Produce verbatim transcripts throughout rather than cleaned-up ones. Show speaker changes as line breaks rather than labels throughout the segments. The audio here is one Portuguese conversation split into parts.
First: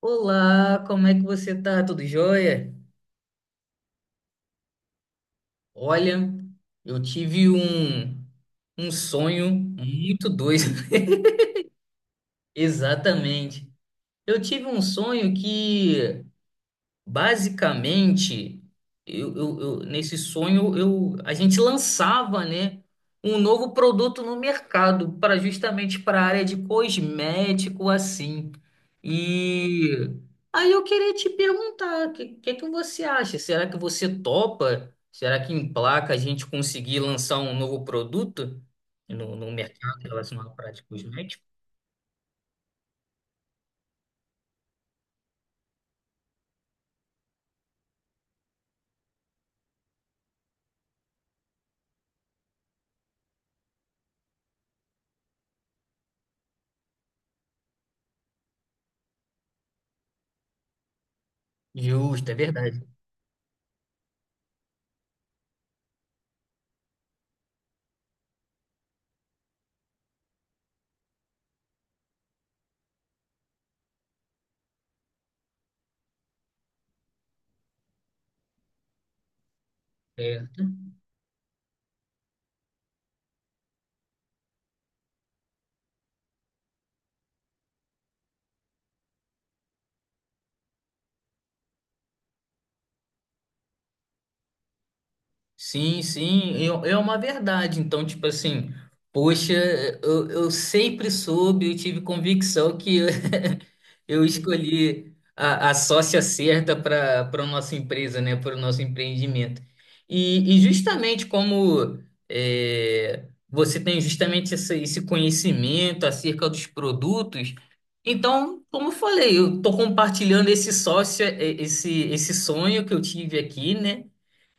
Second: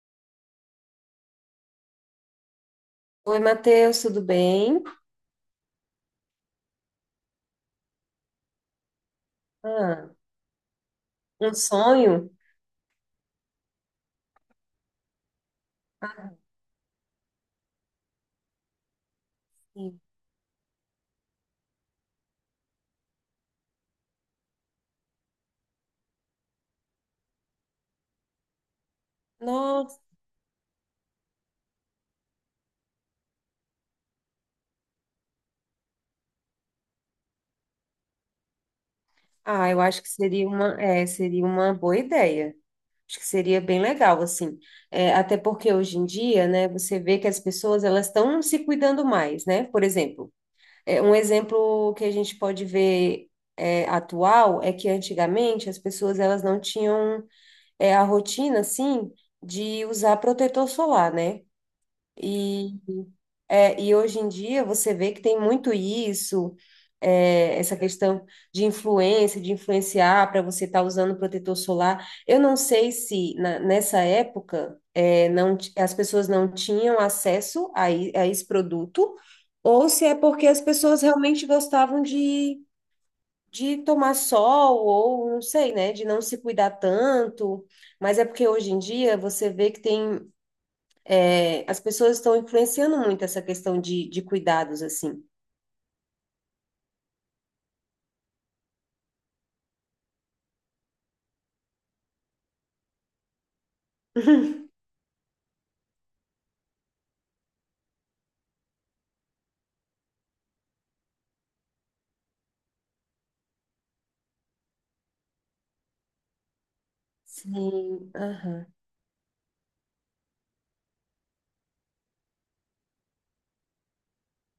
Olá, como é que você tá? Tudo jóia?
Oi, Matheus, tudo bem?
Olha, eu tive um, um sonho
Ah,
muito doido.
um sonho?
Exatamente. Eu tive um sonho que
Ah,
Basicamente, eu, eu- eu-
sim.
nesse sonho eu, a gente lançava, né, um novo produto no mercado para justamente para a área de cosmético assim.
Nossa,
E aí eu queria te perguntar, o que, que é que você acha? Será que você topa? Será que em placa a gente conseguir lançar um novo produto no, no
ah, eu
mercado
acho que seria
relacionado à prática
uma,
de
é,
cosmético?
seria uma boa ideia. Acho que seria bem legal, assim. É, até porque hoje em dia, né, você vê que as pessoas elas estão se cuidando mais, né? Por exemplo, é, um exemplo que a gente pode ver é, atual é que antigamente as pessoas elas não tinham é, a rotina, assim, de usar protetor solar, né?
Justo, é
E
verdade.
é, e hoje em dia você vê que tem muito isso, é, essa questão de influência, de influenciar para você estar usando protetor solar. Eu não sei se na- nessa época é, não, ti- as pessoas não tinham acesso a, i- a esse produto, ou se é
É.
porque as pessoas realmente gostavam de, de tomar sol, ou não sei, né, de não se cuidar tanto. Mas é porque hoje em dia você vê que tem é, as pessoas estão influenciando muito essa questão de, de cuidados, assim.
Sim, sim, é é uma verdade. Então, tipo assim, poxa, eu, eu sempre soube, eu tive convicção que eu eu escolhi a, a sócia certa para para a nossa empresa, né, para o nosso empreendimento. E, e justamente como é, você tem justamente essa- esse conhecimento acerca dos produtos,
Sim,
então,
aham,
como eu falei, eu estou compartilhando esse sócio, é, esse, esse sonho que eu tive aqui, né?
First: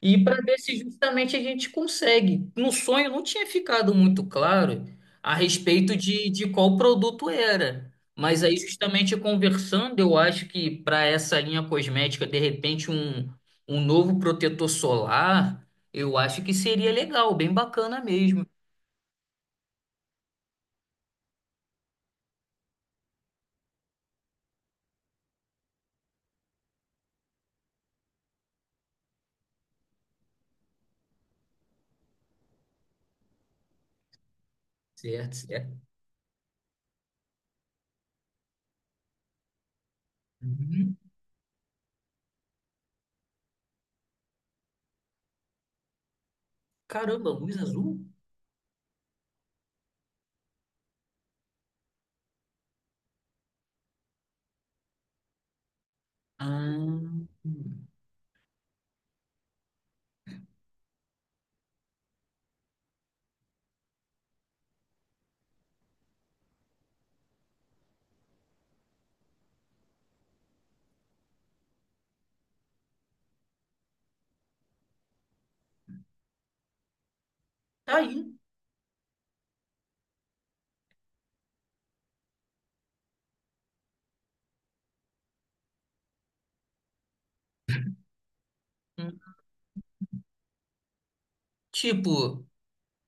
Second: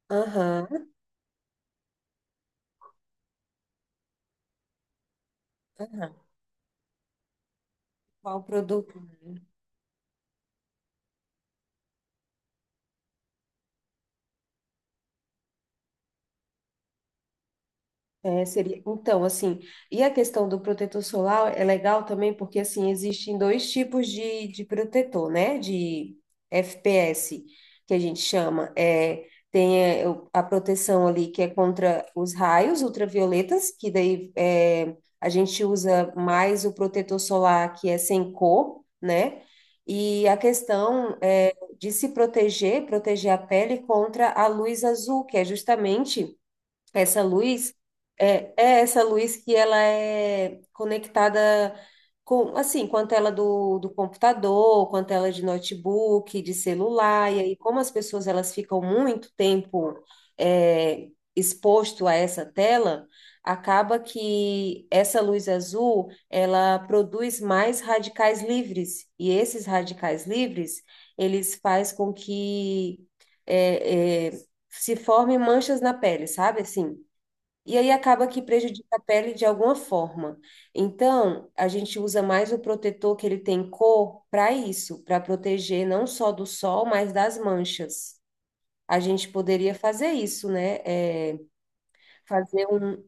E para ver se
aham,
justamente a gente consegue. No sonho não tinha ficado muito claro a respeito
aham.
de, de qual produto era. Mas
Qual
aí,
produto?
justamente conversando, eu acho que para essa linha cosmética, de repente, um, um novo protetor solar, eu acho que seria legal, bem bacana
É,
mesmo.
seria, então, assim, e a questão do protetor solar é legal também porque, assim, existem dois tipos de, de protetor, né? De F P S, que a gente chama. É, tem é, o- a proteção ali que é contra os raios ultravioletas, que daí é, a
Certo,
gente
certo.
usa mais o protetor solar que é sem cor, né? E a
Uhum.
questão é de se proteger, proteger a pele contra a luz azul, que é justamente essa
Caramba, luz
luz
azul?
é, é essa luz que ela é conectada com, assim, com a tela do, do computador, com a tela de notebook, de
Ah,
celular, e aí como as pessoas elas ficam muito tempo é, exposto a essa tela, acaba que essa luz azul, ela produz mais radicais livres, e esses radicais livres, eles faz com que é, é, se formem manchas na pele, sabe assim? E aí
tá
acaba
aí.
que prejudica a pele de alguma forma. Então, a gente usa mais o protetor que ele tem cor para isso, para proteger não só do sol, mas das manchas. A gente
Hum.
poderia fazer isso, né? É,
Tipo,
fazer um.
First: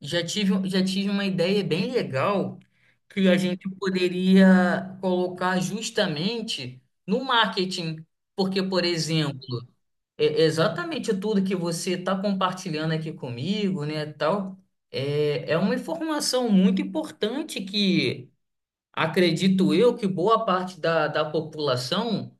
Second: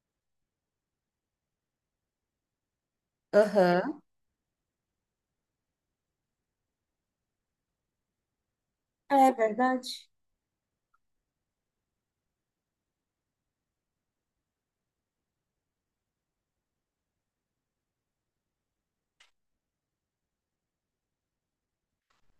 Já tive, um, já tive uma ideia bem legal que a gente
Aham.
poderia colocar justamente no marketing. Porque, por
É
exemplo,
verdade.
é- exatamente tudo que você está compartilhando aqui comigo, né, tal, é, é uma informação muito importante que acredito eu que boa parte da, da população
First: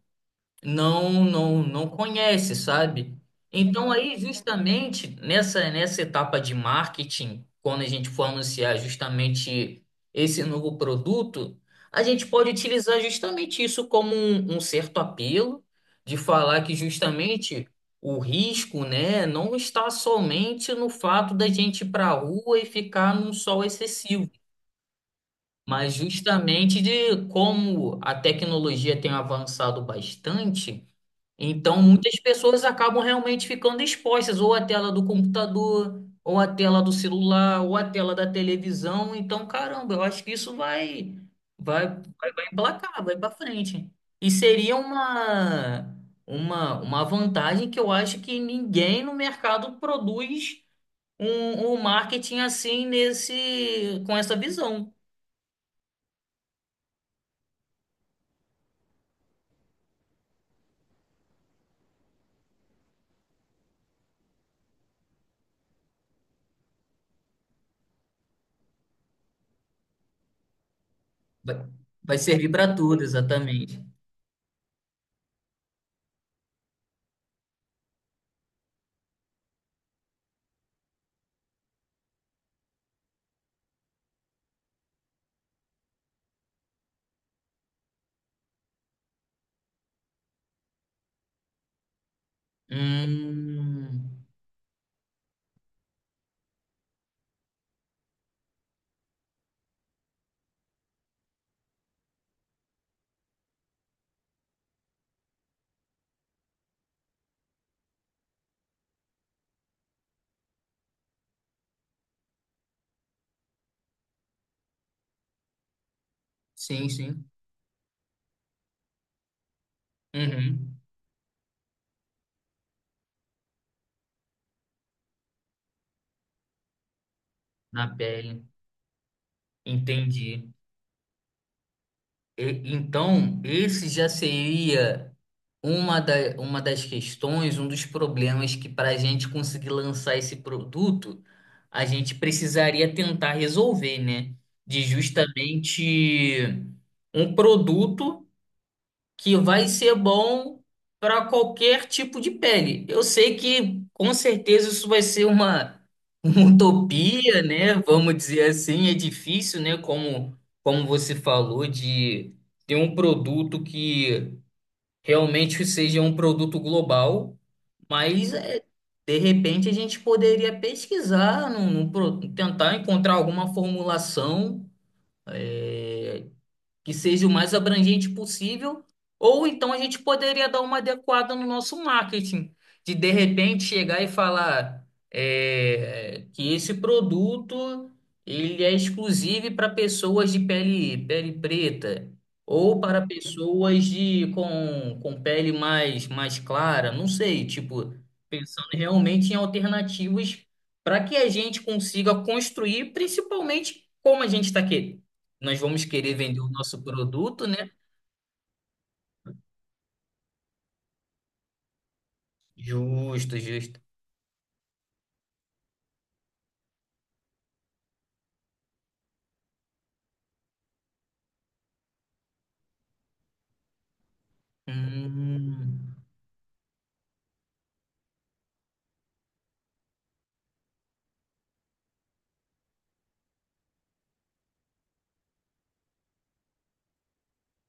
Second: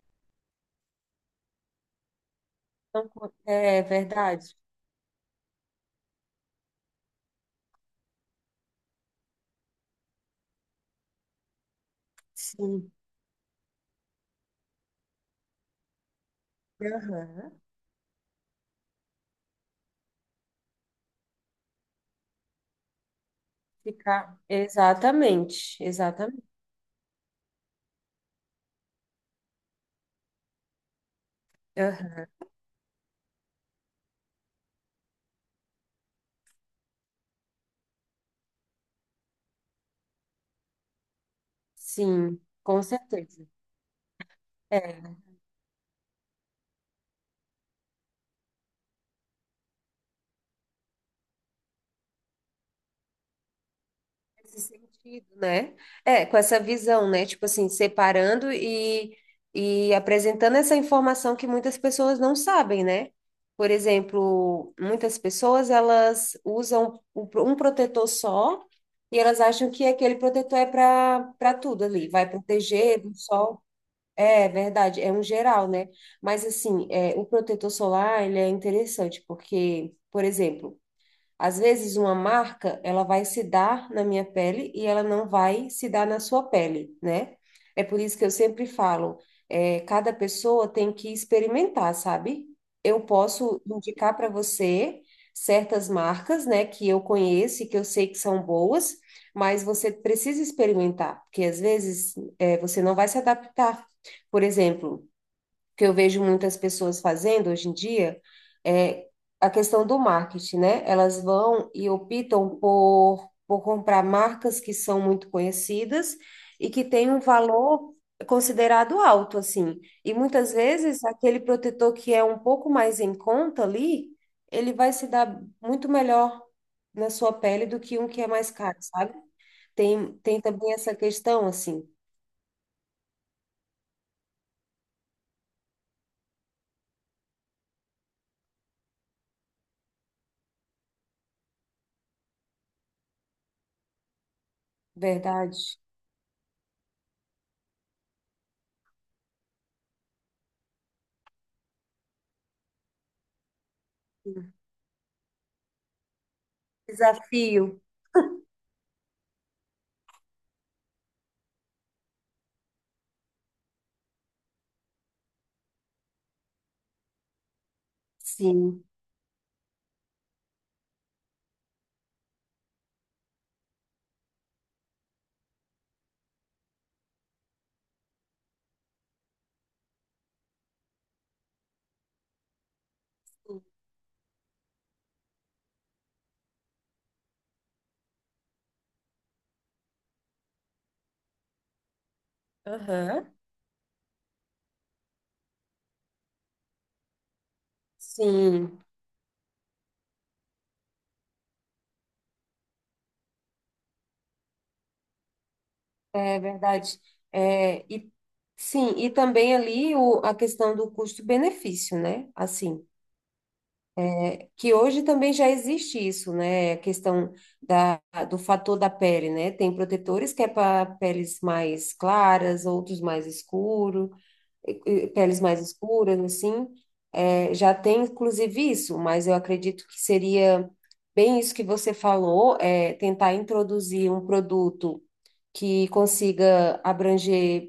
não não não conhece,
Então,
sabe?
é
Então aí
verdade.
justamente nessa nessa etapa de marketing, quando a gente for anunciar justamente esse novo produto, a gente pode
Sim.
utilizar justamente isso como um, um certo apelo de falar que
Aham.
justamente o risco, né, não está somente no fato da gente ir para a rua e ficar num sol excessivo.
Ficar. Exatamente.
Mas
Exatamente.
justamente de como a tecnologia tem avançado bastante, então, muitas
Aham.
pessoas acabam realmente ficando expostas ou à tela do computador, ou à tela do celular, ou à tela da televisão. Então, caramba, eu acho que isso vai vai vai,
Sim,
vai
com
emplacar, vai para
certeza.
frente. E seria
É.
uma uma uma vantagem que eu acho que ninguém no mercado produz um, um marketing assim nesse com essa
Nesse
visão.
sentido, né? É, com essa visão, né? Tipo assim, separando e, e apresentando essa informação que muitas pessoas não sabem, né? Por exemplo, muitas pessoas elas usam o pro- um protetor só e elas acham que aquele protetor é para para
Vai,
tudo ali,
vai
vai
servir para
proteger
tudo,
do sol.
exatamente.
É verdade, é um geral, né? Mas assim, é, o protetor solar, ele é interessante porque, por exemplo, às vezes uma marca, ela vai se dar na minha pele e ela não vai se dar na sua pele, né? É por isso que eu sempre falo, é, cada pessoa tem que experimentar, sabe? Eu posso indicar
Hum,
para você certas marcas, né, que eu conheço e que eu sei que são boas, mas você precisa experimentar, porque às vezes é, você não vai se adaptar. Por exemplo, que eu vejo muitas pessoas fazendo hoje em dia é a questão do marketing, né? Elas vão e optam por, por comprar marcas que são muito conhecidas e que
sim,
têm um
sim.
valor considerado alto, assim. E muitas
Uhum.
vezes aquele protetor que é um pouco mais em conta ali, ele vai se dar muito melhor na sua pele do
Na
que um que é
pele.
mais caro, sabe? Tem, tem
Entendi.
também essa questão, assim,
E- então, esse já seria uma, da, uma das questões, um dos problemas que para a gente conseguir lançar esse produto, a gente precisaria tentar resolver, né? De
verdade.
justamente um produto que vai ser bom para qualquer tipo de pele. Eu sei que com certeza isso vai ser uma, uma utopia, né?
Desafio,
Vamos dizer assim, é difícil, né? Como, como você falou, de ter um produto que realmente seja um produto global, mas é,
sim.
de repente a gente poderia pesquisar, num, num pro- tentar encontrar alguma formulação é, que seja o mais abrangente possível, ou então a gente poderia dar uma adequada no nosso marketing, de de repente chegar e falar é, que esse produto ele é exclusivo para pessoas de pele, pele preta ou para
Aham.
pessoas de com, com pele mais, mais clara, não sei, tipo, pensando
Sim,
realmente em alternativas para que a gente consiga construir, principalmente como a gente está nós vamos querer
é
vender o nosso
verdade.
produto, né?
É, e, sim, e também ali o, a questão do custo-benefício, né? Assim,
Justo, justo.
é, que hoje também já existe isso, né? A questão da, do fator da pele, né? Tem protetores que é para peles mais claras, outros mais escuros. Eh, peles mais
Hum,
escuras, assim, eh, já tem inclusive isso, mas eu acredito que seria bem isso que você falou, é, tentar introduzir um produto que consiga abranger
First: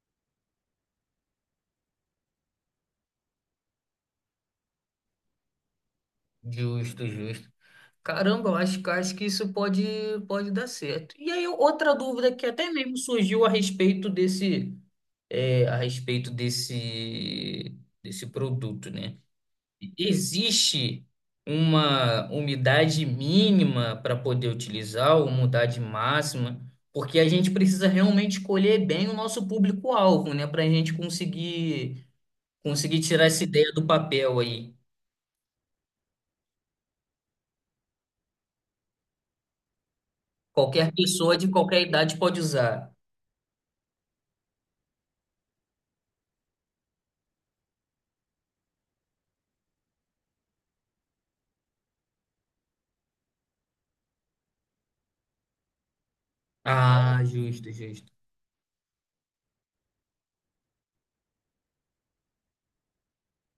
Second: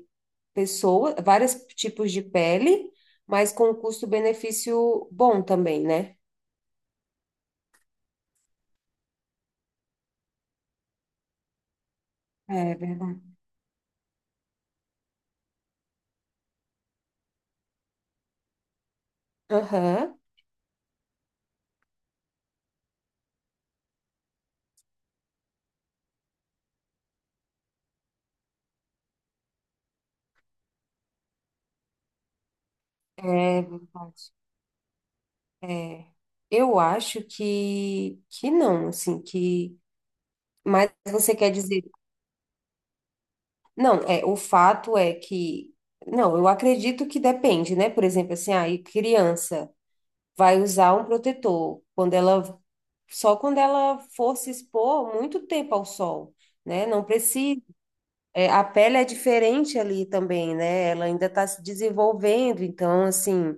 pessoas, vários tipos de pele, mas com um custo-benefício bom também, né?
justo, justo. Caramba, eu acho, que- acho que isso pode, pode dar certo. E aí, outra dúvida que até
É
mesmo
verdade.
surgiu a respeito desse, é, a respeito desse, desse produto, né?
Aham,
Existe uma umidade mínima para poder utilizar, ou umidade máxima, porque a gente precisa realmente escolher bem o nosso público-alvo, né? Para a gente conseguir, conseguir tirar essa
é
ideia do
verdade.
papel aí.
É, eu acho que, que não, assim, que...
Qualquer
Mas você
pessoa de
quer
qualquer
dizer
idade pode usar.
não, é, o fato é que, não, eu acredito que depende, né? Por exemplo, assim, aí criança vai usar um protetor quando ela, só quando ela for se expor muito tempo ao sol, né? Não
Ah,
precisa.
justo, justo.
É, a pele é diferente ali também, né? Ela ainda está se desenvolvendo, então, assim,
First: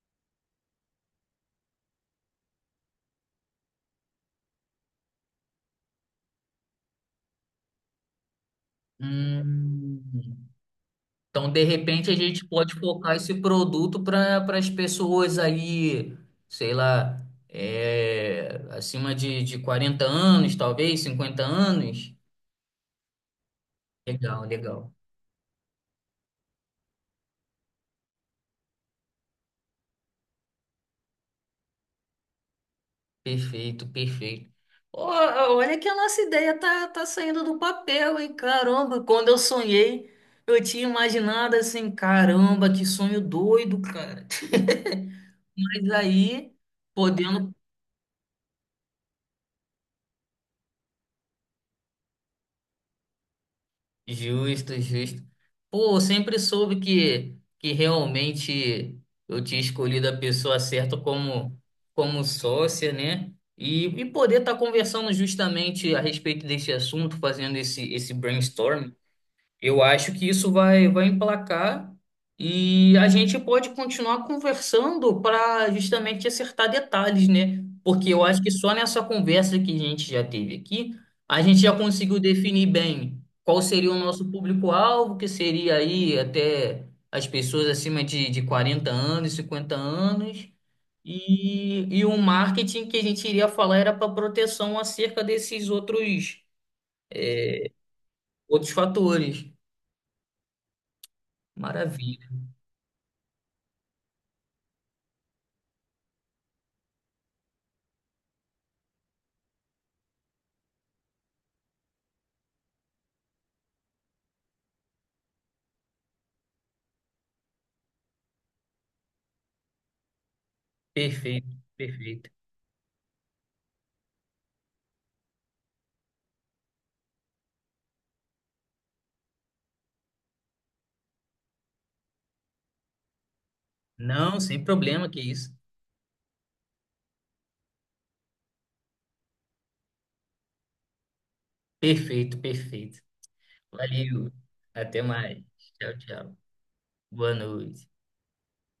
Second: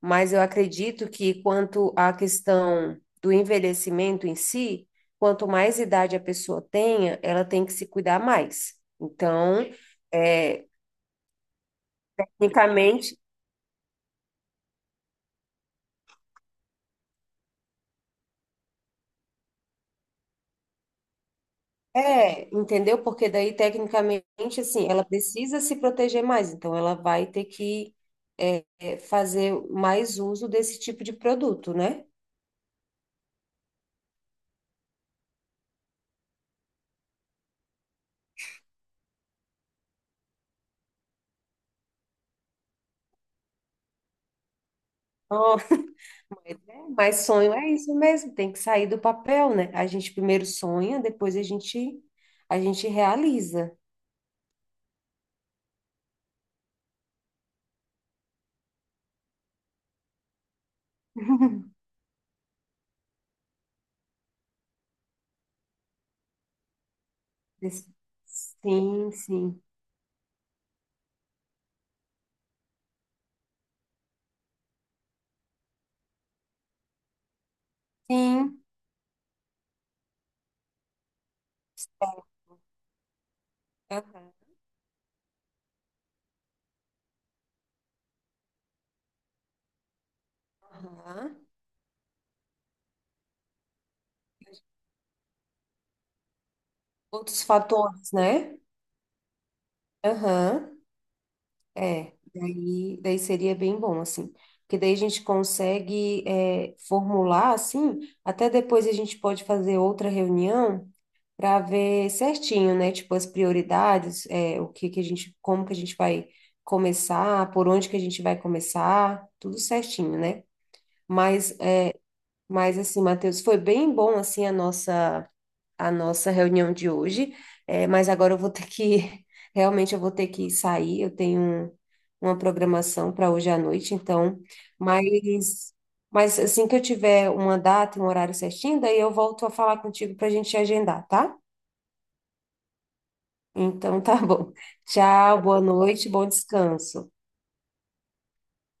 mas eu acredito que quanto à questão do envelhecimento em si, quanto mais idade a pessoa tenha, ela tem que se cuidar mais. Então,
Hum.
é,
Então, de repente, a gente pode
tecnicamente,
focar esse produto para para as pessoas aí, sei lá, é, acima de, de quarenta anos, talvez, cinquenta anos.
é, entendeu? Porque daí, tecnicamente,
Legal,
assim,
legal.
ela precisa se proteger mais, então ela vai ter que é, é, fazer mais uso desse tipo de produto, né?
Perfeito, perfeito. Ó, olha que a nossa ideia tá, tá saindo do papel, hein? Caramba, quando eu sonhei, eu tinha imaginado assim, caramba, que sonho doido, cara.
Nossa,
Mas aí,
mas é, mas sonho
podendo.
é isso mesmo, tem que sair do papel, né? A gente primeiro sonha, depois a gente, a gente realiza.
Justo, justo. Pô, eu sempre soube que, que realmente eu tinha escolhido a pessoa certa como, como sócia, né? E, e poder estar conversando justamente a respeito desse assunto, fazendo
Des-
esse, esse brainstorm
sim, sim.
eu acho que isso vai, vai emplacar e a gente pode continuar conversando para justamente acertar detalhes, né? Porque eu acho que
Sim.
só nessa conversa que a gente já teve aqui, a gente já conseguiu definir bem qual seria
É,
o nosso
aham.
público-alvo, que seria aí até as pessoas acima de, de quarenta anos, cinquenta anos,
Aham.
e, e o marketing que a gente iria falar era para proteção acerca desses outros,
Outros fatores, né?
outros fatores.
Aham. É,
Maravilha.
daí, daí seria bem bom, assim, porque daí a gente consegue é, formular, assim, até depois a gente pode fazer outra reunião para ver certinho, né, tipo, as prioridades, é, o que que a gente, como que a gente vai começar, por onde que a gente vai começar, tudo certinho, né?
Perfeito,
Mas, é,
perfeito.
mas assim, Matheus, foi bem bom, assim, a nossa a nossa reunião de hoje, é, mas agora eu vou ter que, realmente eu vou ter que sair, eu tenho um- uma programação para hoje à noite,
Não,
então,
sem problema, que isso.
mas, mas assim que eu tiver uma data e um horário certinho, daí eu volto a falar contigo para a gente agendar, tá?
Perfeito, perfeito.
Então tá
Valeu.
bom.
Até
Tchau,
mais.
boa
Tchau,
noite, bom
tchau.
descanso.
Boa noite.